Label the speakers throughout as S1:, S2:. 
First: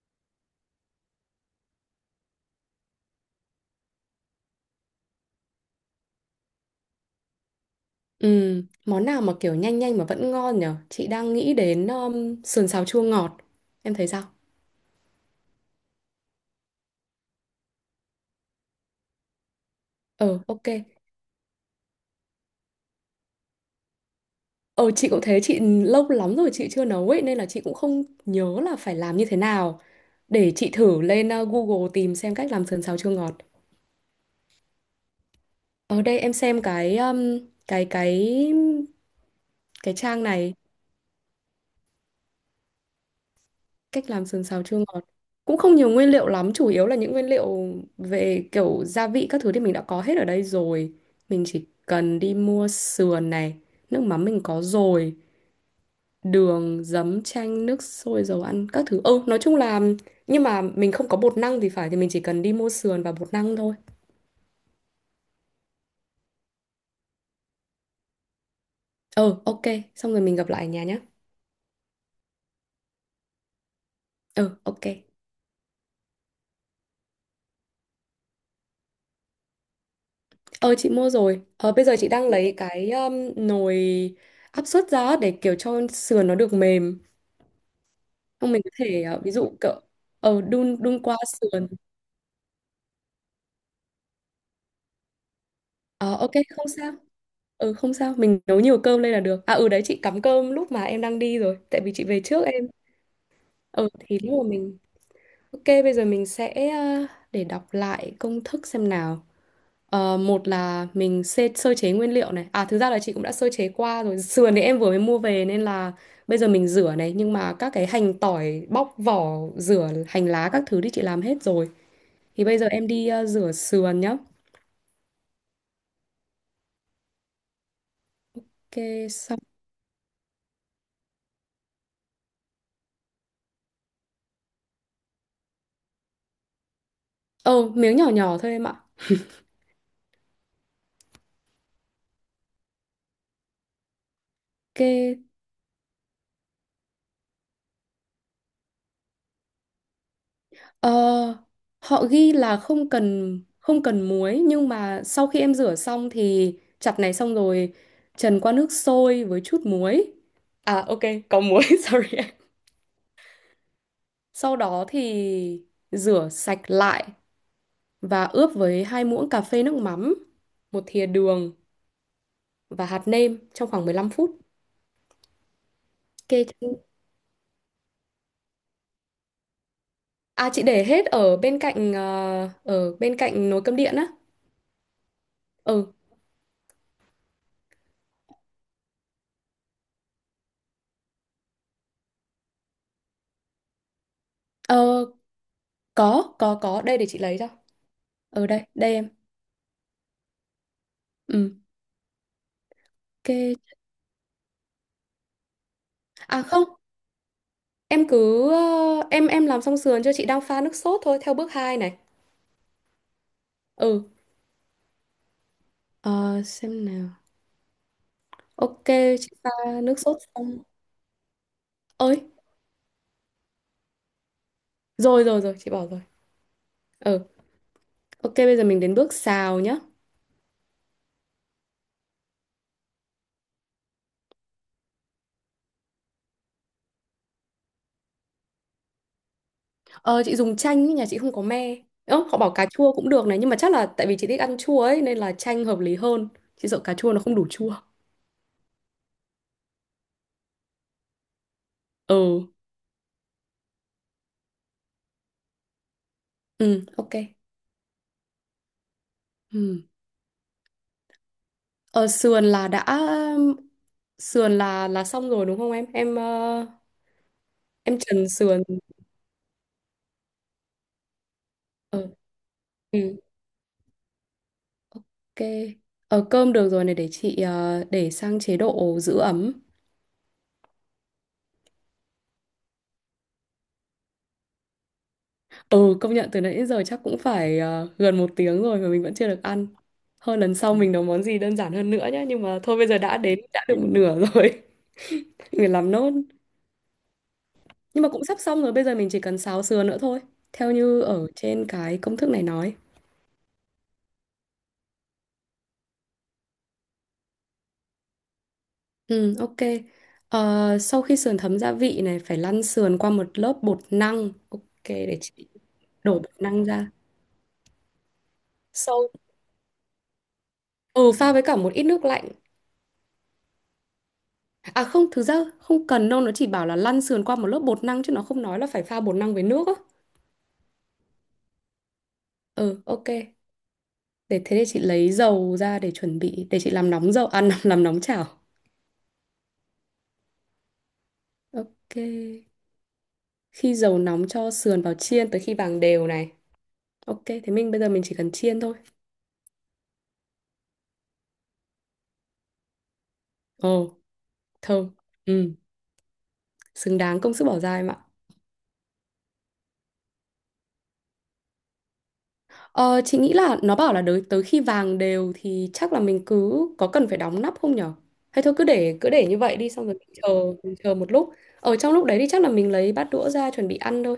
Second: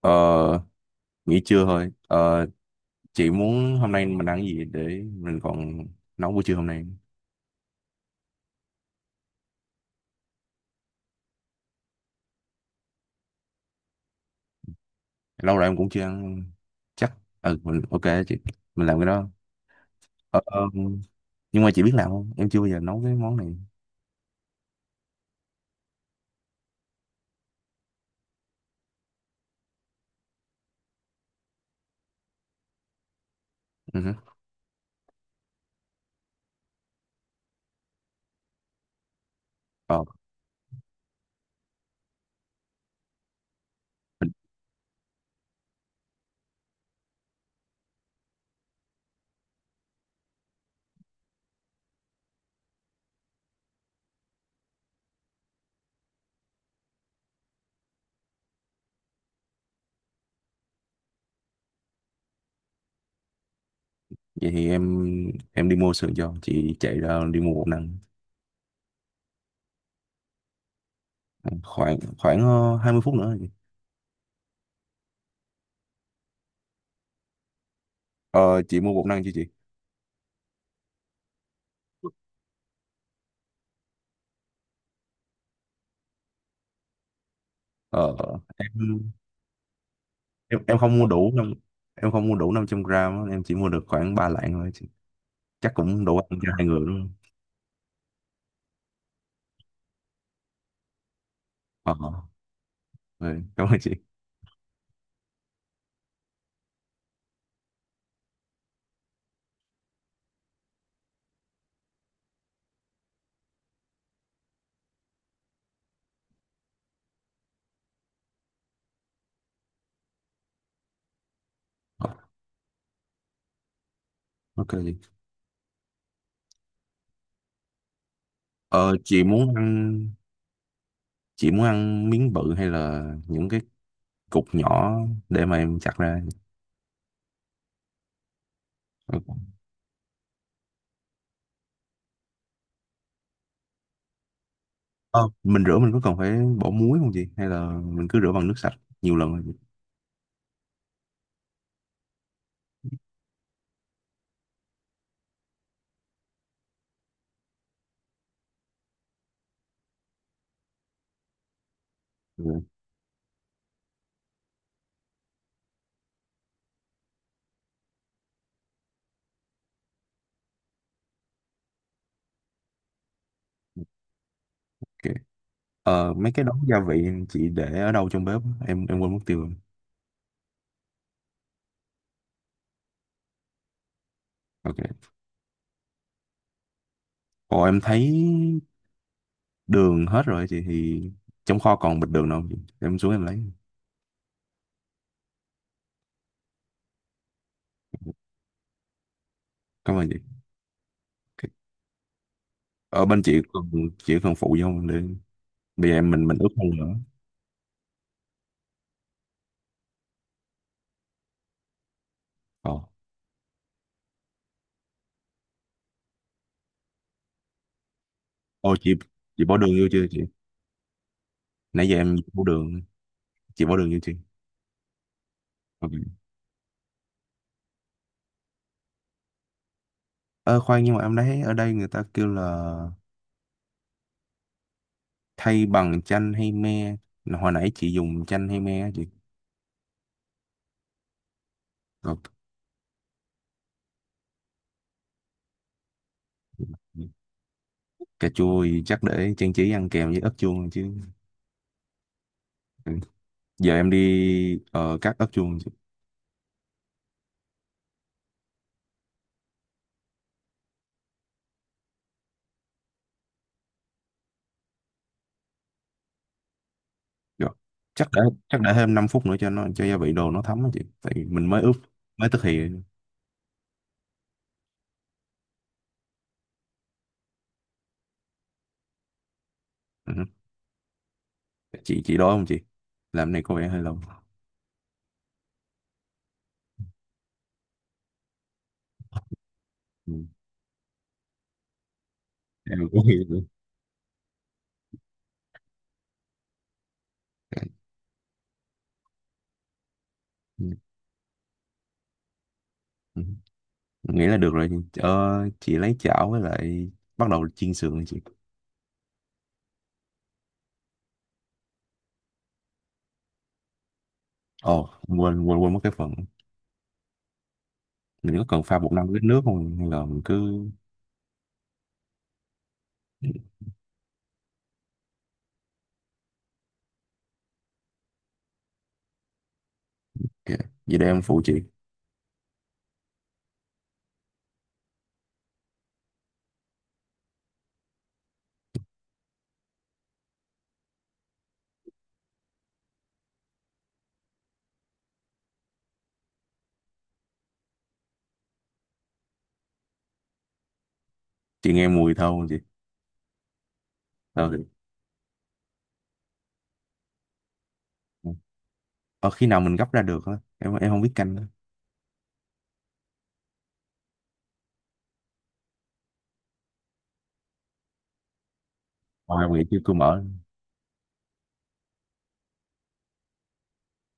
S1: Ờ, Nghỉ trưa thôi. Ờ, chị muốn hôm nay mình ăn cái gì để mình còn nấu buổi trưa hôm nay.
S2: Ừ, món nào mà kiểu nhanh nhanh mà vẫn ngon nhở? Chị đang nghĩ đến sườn xào chua ngọt. Em thấy sao?
S1: Lâu rồi em cũng chưa ăn. Chắc. Ừ, mình ok chị. Mình làm cái đó.
S2: Ờ,
S1: Ờ, ờ,
S2: ok.
S1: nhưng mà chị biết làm không? Em chưa bao giờ nấu cái món này.
S2: Ờ, chị cũng thế, chị lâu lắm rồi chị chưa nấu ấy, nên là chị cũng không nhớ là phải làm như thế nào. Để chị thử lên Google tìm xem cách làm sườn xào chua ngọt.
S1: Ừ hử.
S2: Ở đây em xem cái cái cái
S1: Ờ,
S2: trang này, cách làm sườn xào chua ngọt cũng không nhiều nguyên liệu lắm, chủ yếu là những nguyên liệu về kiểu gia vị các thứ thì mình đã có hết ở đây rồi. Mình chỉ cần đi mua sườn này, nước mắm mình có rồi, đường giấm chanh nước sôi dầu ăn các thứ, ừ nói chung là nhưng mà mình không có bột năng thì phải, thì mình chỉ cần đi mua sườn và bột năng thôi.
S1: Vậy thì em đi mua sườn cho. Chị chạy ra đi mua bột năng.
S2: Ừ, ok, xong rồi mình gặp lại ở nhà nhé.
S1: Ừ, Khoảng khoảng ờ, 20 phút nữa rồi chị.
S2: Ừ, ok.
S1: Ờ, chị mua bột năng chưa chị?
S2: Ờ, chị mua rồi. Ờ, bây giờ chị đang lấy cái nồi áp suất ra để kiểu cho sườn nó được mềm.
S1: Ờ,
S2: Không mình có
S1: em,
S2: thể ví dụ cậu
S1: em
S2: đun
S1: em không
S2: đun
S1: mua
S2: qua
S1: đủ năm
S2: sườn.
S1: em không mua đủ 500 gram á, em chỉ mua được khoảng 3 lạng thôi chị. Chắc cũng
S2: Ờ,
S1: đủ
S2: ok,
S1: ăn cho
S2: không
S1: hai người
S2: sao.
S1: đúng không?
S2: Ừ, không sao, mình nấu nhiều cơm lên là được, à ừ đấy chị cắm cơm lúc mà em đang đi rồi tại vì
S1: ờ
S2: chị về trước em.
S1: ừ, cảm ơn
S2: Ờ
S1: chị.
S2: thì lúc mà mình, ok bây giờ mình sẽ để đọc lại công thức xem nào. Ờ, một là mình sơ chế nguyên liệu này, à thực ra là chị cũng đã sơ chế qua rồi, sườn thì em vừa mới mua về nên là bây giờ mình rửa này, nhưng mà các cái hành tỏi bóc vỏ rửa hành lá các thứ thì chị làm hết rồi.
S1: Ờ,
S2: Thì bây giờ em đi rửa sườn nhá.
S1: ok chị.
S2: Kê
S1: ờ chị
S2: xong.
S1: muốn ăn chị muốn ăn miếng bự hay là những cái cục nhỏ để mà em chặt ra.
S2: Ờ, miếng nhỏ nhỏ thôi em ạ.
S1: Ờ,
S2: Kê,
S1: mình có cần phải bỏ muối không chị hay là mình cứ rửa bằng nước sạch nhiều lần rồi chị?
S2: ờ, họ ghi là không cần muối, nhưng mà sau khi em rửa xong thì chặt này, xong rồi trần qua nước sôi với chút muối. À ok, có muối, sorry.
S1: Ừ,
S2: Sau đó thì rửa sạch lại và ướp với 2 muỗng cà phê nước mắm, 1 thìa đường và hạt nêm trong khoảng 15 phút.
S1: ok. Mấy
S2: Kê
S1: cái đống
S2: chân-,
S1: gia vị chị để ở đâu trong bếp á? Em quên mất tiêu rồi.
S2: à chị để hết ở bên cạnh nồi cơm điện á.
S1: Ok.
S2: Ừ.
S1: Ồ, em thấy đường hết rồi chị, thì trong kho còn bịch đường đâu không chị? Em xuống em lấy.
S2: Ờ, có, có, có. Đây để chị lấy cho. Ở đây, đây em.
S1: Cảm ơn chị. Ok.
S2: Ừ,
S1: Ở bên chị
S2: ok.
S1: cần chị cần phụ vô để bây giờ em mình
S2: À
S1: ướp
S2: không,
S1: không nữa?
S2: em cứ... em làm xong sườn cho, chị đang pha nước sốt thôi, theo bước 2 này.
S1: ờ
S2: Ừ. Ờ, xem nào.
S1: Ô
S2: Ok,
S1: chị
S2: chị
S1: chị
S2: pha
S1: bỏ đường vô
S2: nước
S1: chưa
S2: sốt
S1: chị?
S2: xong.
S1: Nãy giờ em
S2: Ơi,
S1: bỏ đường. Chị bỏ đường vô chưa?
S2: rồi rồi rồi, chị bỏ
S1: Ok.
S2: rồi. Ừ, ok, bây giờ mình đến bước xào nhá.
S1: Ờ Khoan, nhưng mà em thấy ở đây người ta kêu là thay bằng chanh hay me, hồi nãy chị dùng chanh hay me á chị?
S2: Ờ, chị dùng chanh, ý, nhà chị không có me.
S1: Ờ,
S2: Ơ, họ bảo cà chua cũng được này, nhưng mà chắc là tại vì chị thích ăn chua ấy, nên là chanh hợp lý hơn. Chị sợ cà chua nó không đủ chua.
S1: Cà chua thì chắc để trang trí ăn kèm với ớt chuông chứ.
S2: Ừ,
S1: Ừ. Giờ em đi cắt ớt chuông chị.
S2: ừ, ok. Ừ. Ờ, sườn là đã sườn là xong rồi đúng không em? Em ờ,
S1: Rồi.
S2: em
S1: chắc để
S2: trần
S1: chắc
S2: sườn.
S1: để thêm 5 phút nữa cho nó cho gia vị đồ nó thấm á chị, tại vì mình mới ướp
S2: Ờ,
S1: mới thực thì...
S2: ừ, ok. Ờ, cơm được rồi này, để sang chế độ giữ ấm.
S1: Ừ. Chị đói không chị? Làm này có vẻ hơi lâu.
S2: Ừ, công nhận từ nãy đến giờ chắc cũng phải gần 1 tiếng rồi mà mình vẫn chưa được ăn.
S1: Ừ.
S2: Hơn lần sau mình nấu món gì đơn giản hơn nữa nhá. Nhưng mà thôi bây
S1: Em
S2: giờ
S1: cũng
S2: đã
S1: hiểu nữa.
S2: đến đã được một nửa rồi. Mình phải làm nốt. Nhưng mà cũng sắp xong rồi. Bây giờ mình chỉ cần xào sườn nữa thôi.
S1: Ừ.
S2: Theo như ở trên cái công thức này nói.
S1: Ừ. Nghĩ là được rồi chị. Ờ, chị lấy chảo với lại bắt đầu chiên sườn đi chị.
S2: Ừ, ok. Ờ, sau khi sườn thấm gia vị này phải lăn sườn qua một lớp bột năng. Ok,
S1: Ồ,
S2: để
S1: quên
S2: chị
S1: quên quên mất cái phần
S2: đổ bột năng ra.
S1: mình có cần pha bột năng
S2: Sau
S1: với nước không hay là mình cứ...
S2: ừ, Pha với cả một ít nước lạnh. À không, thực ra không cần đâu, nó chỉ bảo là lăn sườn qua một lớp bột năng chứ nó không nói là phải pha bột năng với nước á.
S1: Ok. Vậy để em phụ chị.
S2: Ừ, ok. Để thế, để chị lấy dầu ra để chuẩn bị, để chị làm nóng dầu, à làm nóng chảo. Ok. Khi dầu nóng cho sườn vào chiên tới khi vàng đều này. Ok, thế mình bây giờ mình chỉ cần chiên thôi.
S1: Chị nghe mùi thơm không chị?
S2: Ồ,
S1: ờ thì-
S2: thơm. Ừ, xứng đáng công sức bỏ ra em ạ.
S1: ờ, Khi nào mình gấp ra được á? Em không biết canh á.
S2: Ờ, chị nghĩ là nó bảo là tới tới khi vàng đều thì chắc là mình cứ có cần phải đóng nắp không nhở? Hay thôi cứ để
S1: Ờ,
S2: như
S1: em
S2: vậy
S1: nghĩ
S2: đi,
S1: chưa,
S2: xong
S1: cứ
S2: rồi mình
S1: mở.
S2: chờ, mình chờ một lúc. Ở trong lúc đấy thì chắc là mình lấy bát đũa ra chuẩn bị ăn thôi.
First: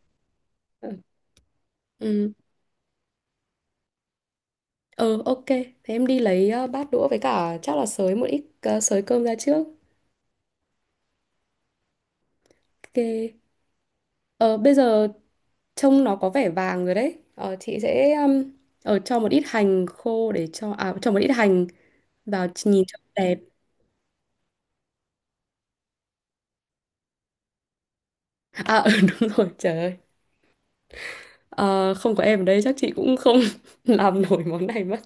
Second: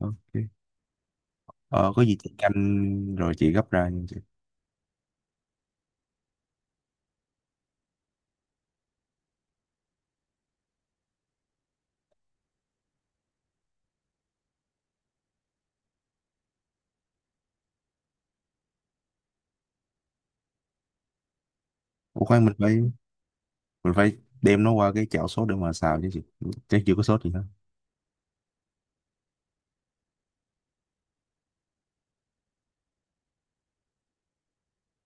S1: Ok.
S2: Ừ.
S1: Ờ, có gì
S2: Ừ,
S1: chị canh rồi chị gấp ra nha chị.
S2: ờ, ok. Thế em đi lấy bát đũa với cả chắc là sới một ít, sới cơm ra trước. Ok. Ờ, bây giờ trông nó có vẻ vàng rồi đấy. Ờ, chị sẽ cho một ít hành khô, để cho, à cho một ít hành
S1: Ủa, khoan,
S2: vào
S1: mình phải
S2: nhìn cho đẹp.
S1: mình phải đem nó qua cái chảo sốt để mà xào chứ chị, chắc chưa có sốt gì hết.
S2: À ừ, đúng rồi trời ơi. Ờ, không có em ở đây chắc chị cũng không làm nổi món này mất.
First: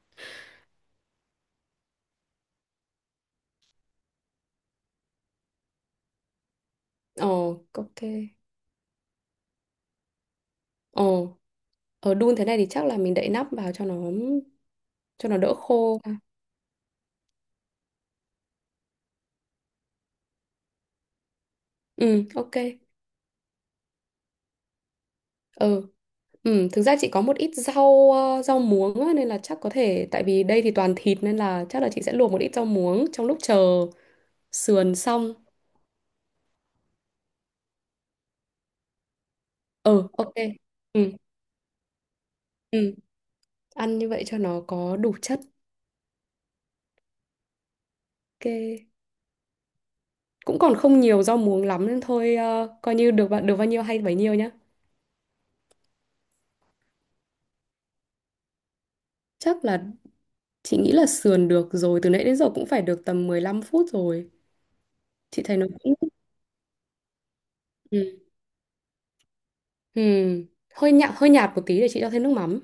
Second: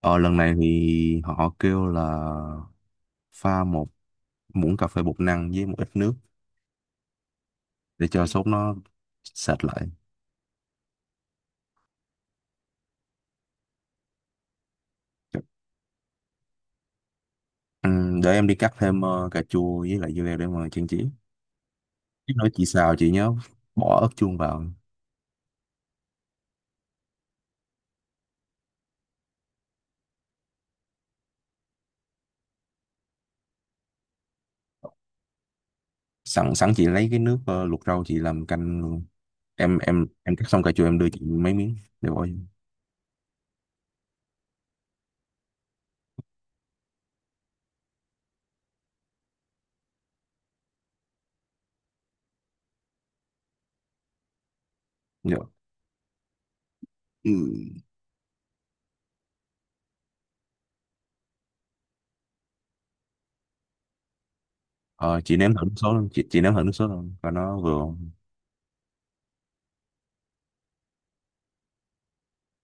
S1: Ờ Lần này thì họ kêu là pha một muỗng cà phê bột năng với một ít nước
S2: Ồ, ok.
S1: để cho sốt nó sệt lại.
S2: Ồ, ở đun thế này thì chắc là mình đậy nắp vào cho nó, cho nó đỡ khô. À,
S1: Để em đi cắt thêm cà chua với lại dưa leo để mà trang trí.
S2: ừ,
S1: Cái nồi
S2: ok.
S1: chị xào chị nhớ bỏ ớt chuông vào.
S2: Ừ, ừ, thực ra chị có một ít rau, rau muống á, nên là chắc có thể, tại vì đây thì toàn thịt nên là chắc là chị sẽ luộc một ít rau muống trong lúc chờ sườn xong.
S1: Sẵn sẵn chị lấy cái nước luộc rau chị làm canh luôn. em em
S2: Ừ, ok.
S1: em cắt xong cà chua em đưa
S2: Ừ,
S1: chị mấy miếng để bỏ vô.
S2: ừ, ăn như vậy cho nó có đủ chất. Ok. Cũng còn không nhiều rau muống lắm nên thôi, ờ, coi như được bao-, được bao nhiêu hay bấy nhiêu nhá.
S1: Dạ. Ừ.
S2: Chắc là chị nghĩ là sườn được rồi, từ nãy đến giờ cũng phải được tầm 15 phút rồi.
S1: ờ, chị
S2: Chị
S1: nếm
S2: thấy
S1: thử
S2: nó
S1: nước
S2: cũng,
S1: sốt không chị, chị nếm thử nước sốt không và nó vừa
S2: ừ.
S1: không?
S2: Ừ. hơi nhạt một tí, để chị cho thêm nước mắm.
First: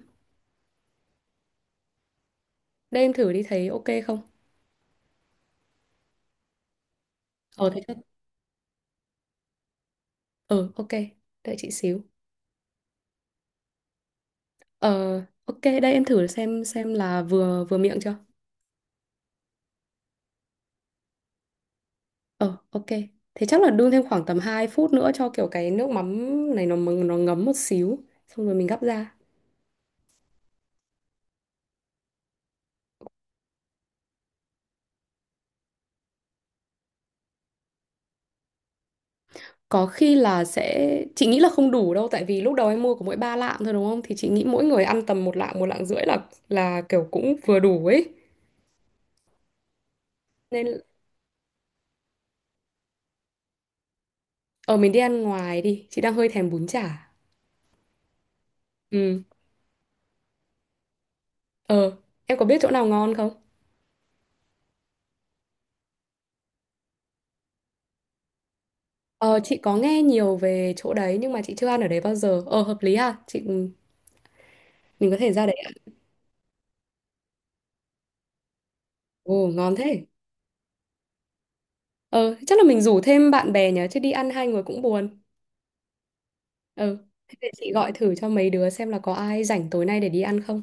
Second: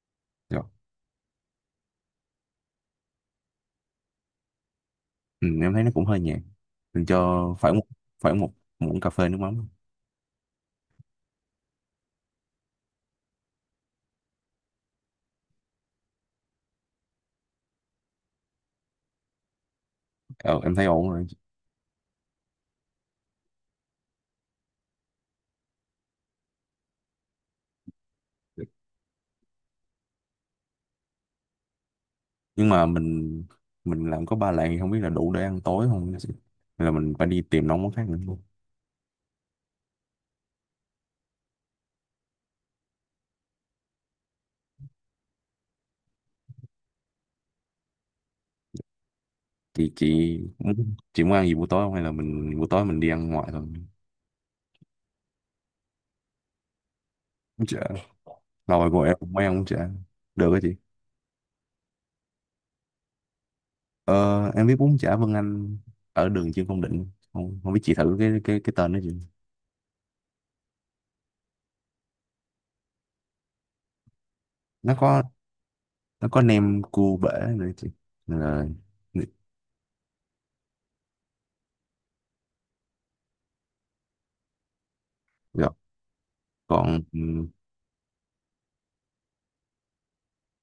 S2: Đây em thử đi, thấy ok không?
S1: Ừ, em thấy nó cũng hơi nhạt, mình cho
S2: Ờ
S1: phải
S2: thế
S1: một
S2: chắc.
S1: phải một muỗng cà phê nước mắm.
S2: Ờ ok. Đợi chị xíu. Ờ ok, đây em thử xem là vừa vừa miệng chưa?
S1: Ờ, em thấy ổn rồi.
S2: Ờ ok. Thế chắc là đun thêm khoảng tầm 2 phút nữa cho kiểu cái nước mắm này nó ngấm một xíu, xong rồi mình gắp ra.
S1: Nhưng mà mình làm có ba lạng thì không biết là đủ để ăn tối không, hay là mình phải đi tìm nấu món khác nữa.
S2: Có khi là sẽ, chị nghĩ là không đủ đâu, tại vì lúc đầu em mua có mỗi 3 lạng thôi đúng không? Thì chị nghĩ mỗi người ăn tầm 1 lạng, 1 lạng rưỡi là kiểu cũng vừa đủ ấy. Nên
S1: Chị muốn ăn gì buổi tối không hay là mình buổi tối mình đi ăn ngoài thôi.
S2: ở mình đi ăn ngoài đi, chị đang hơi thèm bún chả.
S1: Bún chả, lâu rồi của em
S2: Ừ.
S1: cũng mới ăn bún chả được á chị.
S2: Ờ, em có biết chỗ nào ngon không?
S1: Ờ, em biết bún chả Vân Anh ở đường Trương Công Định. Không Không biết chị thử cái tên đó chị?
S2: Ờ chị có nghe nhiều về chỗ đấy nhưng mà chị chưa ăn ở đấy bao giờ. Ờ hợp lý ha.
S1: nó
S2: Mình có
S1: có
S2: thể ra đấy ăn.
S1: nó có nem cua bể nữa chị. Nên là
S2: Ồ ngon thế. Ờ chắc là mình rủ thêm bạn bè nhỉ chứ đi ăn hai người cũng buồn.
S1: rồi
S2: ờ
S1: còn ừ,
S2: Thế để chị gọi thử cho mấy đứa xem là có ai rảnh tối nay để đi ăn không.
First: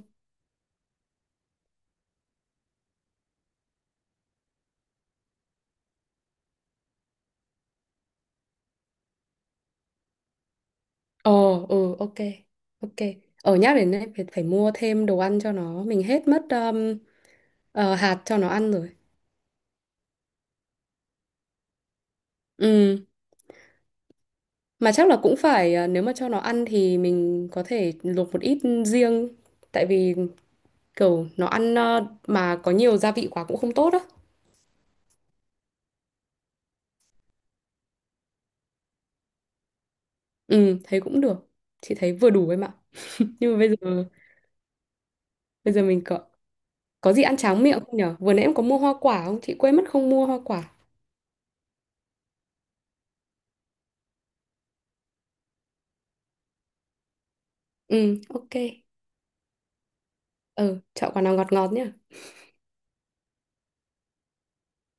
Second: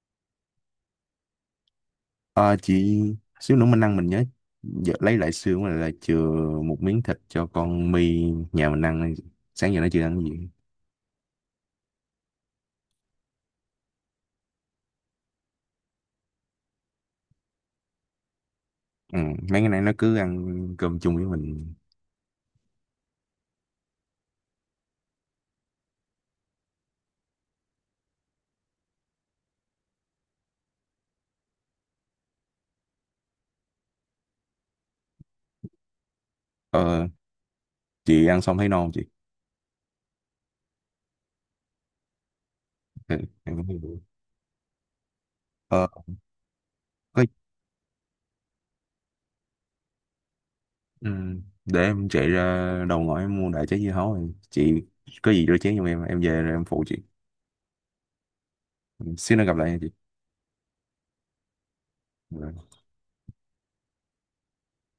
S1: Ờ, chị, xíu nữa mình ăn mình nhớ giờ lấy lại xương là chừa một miếng thịt cho con My nhà mình ăn, sáng giờ nó chưa ăn cái gì.
S2: Ờ, ừ, ok, ok. Ở nhắc đến này, phải, phải mua thêm đồ ăn cho nó. Mình hết mất hạt cho nó ăn rồi.
S1: Ừ, mấy cái này nó cứ ăn cơm chung với mình.
S2: Ừ, mà chắc là cũng phải, ờ, nếu mà cho nó ăn thì mình có thể luộc một ít riêng. Tại vì kiểu nó ăn, ờ, mà có nhiều gia vị quá cũng không tốt á.
S1: ờ, chị ăn xong thấy no không chị?
S2: Ừ, thấy cũng được. Chị thấy vừa đủ em ạ.
S1: Ừ,
S2: Nhưng
S1: em
S2: mà
S1: cũng thấy được.
S2: bây giờ
S1: ờ,
S2: mình có gì
S1: có,
S2: ăn tráng miệng không nhở? Vừa nãy em có mua hoa quả không? Chị quên mất không mua hoa quả.
S1: ừ, để em chạy ra đầu ngõ em mua đại trái dưa hấu rồi chị. Có gì rửa chén giùm em về rồi em phụ chị.
S2: Ừ, ok.
S1: Xíu nữa gặp lại nha chị.
S2: Ừ, chọn quả nào ngọt ngọt nhá.
S1: Ừ.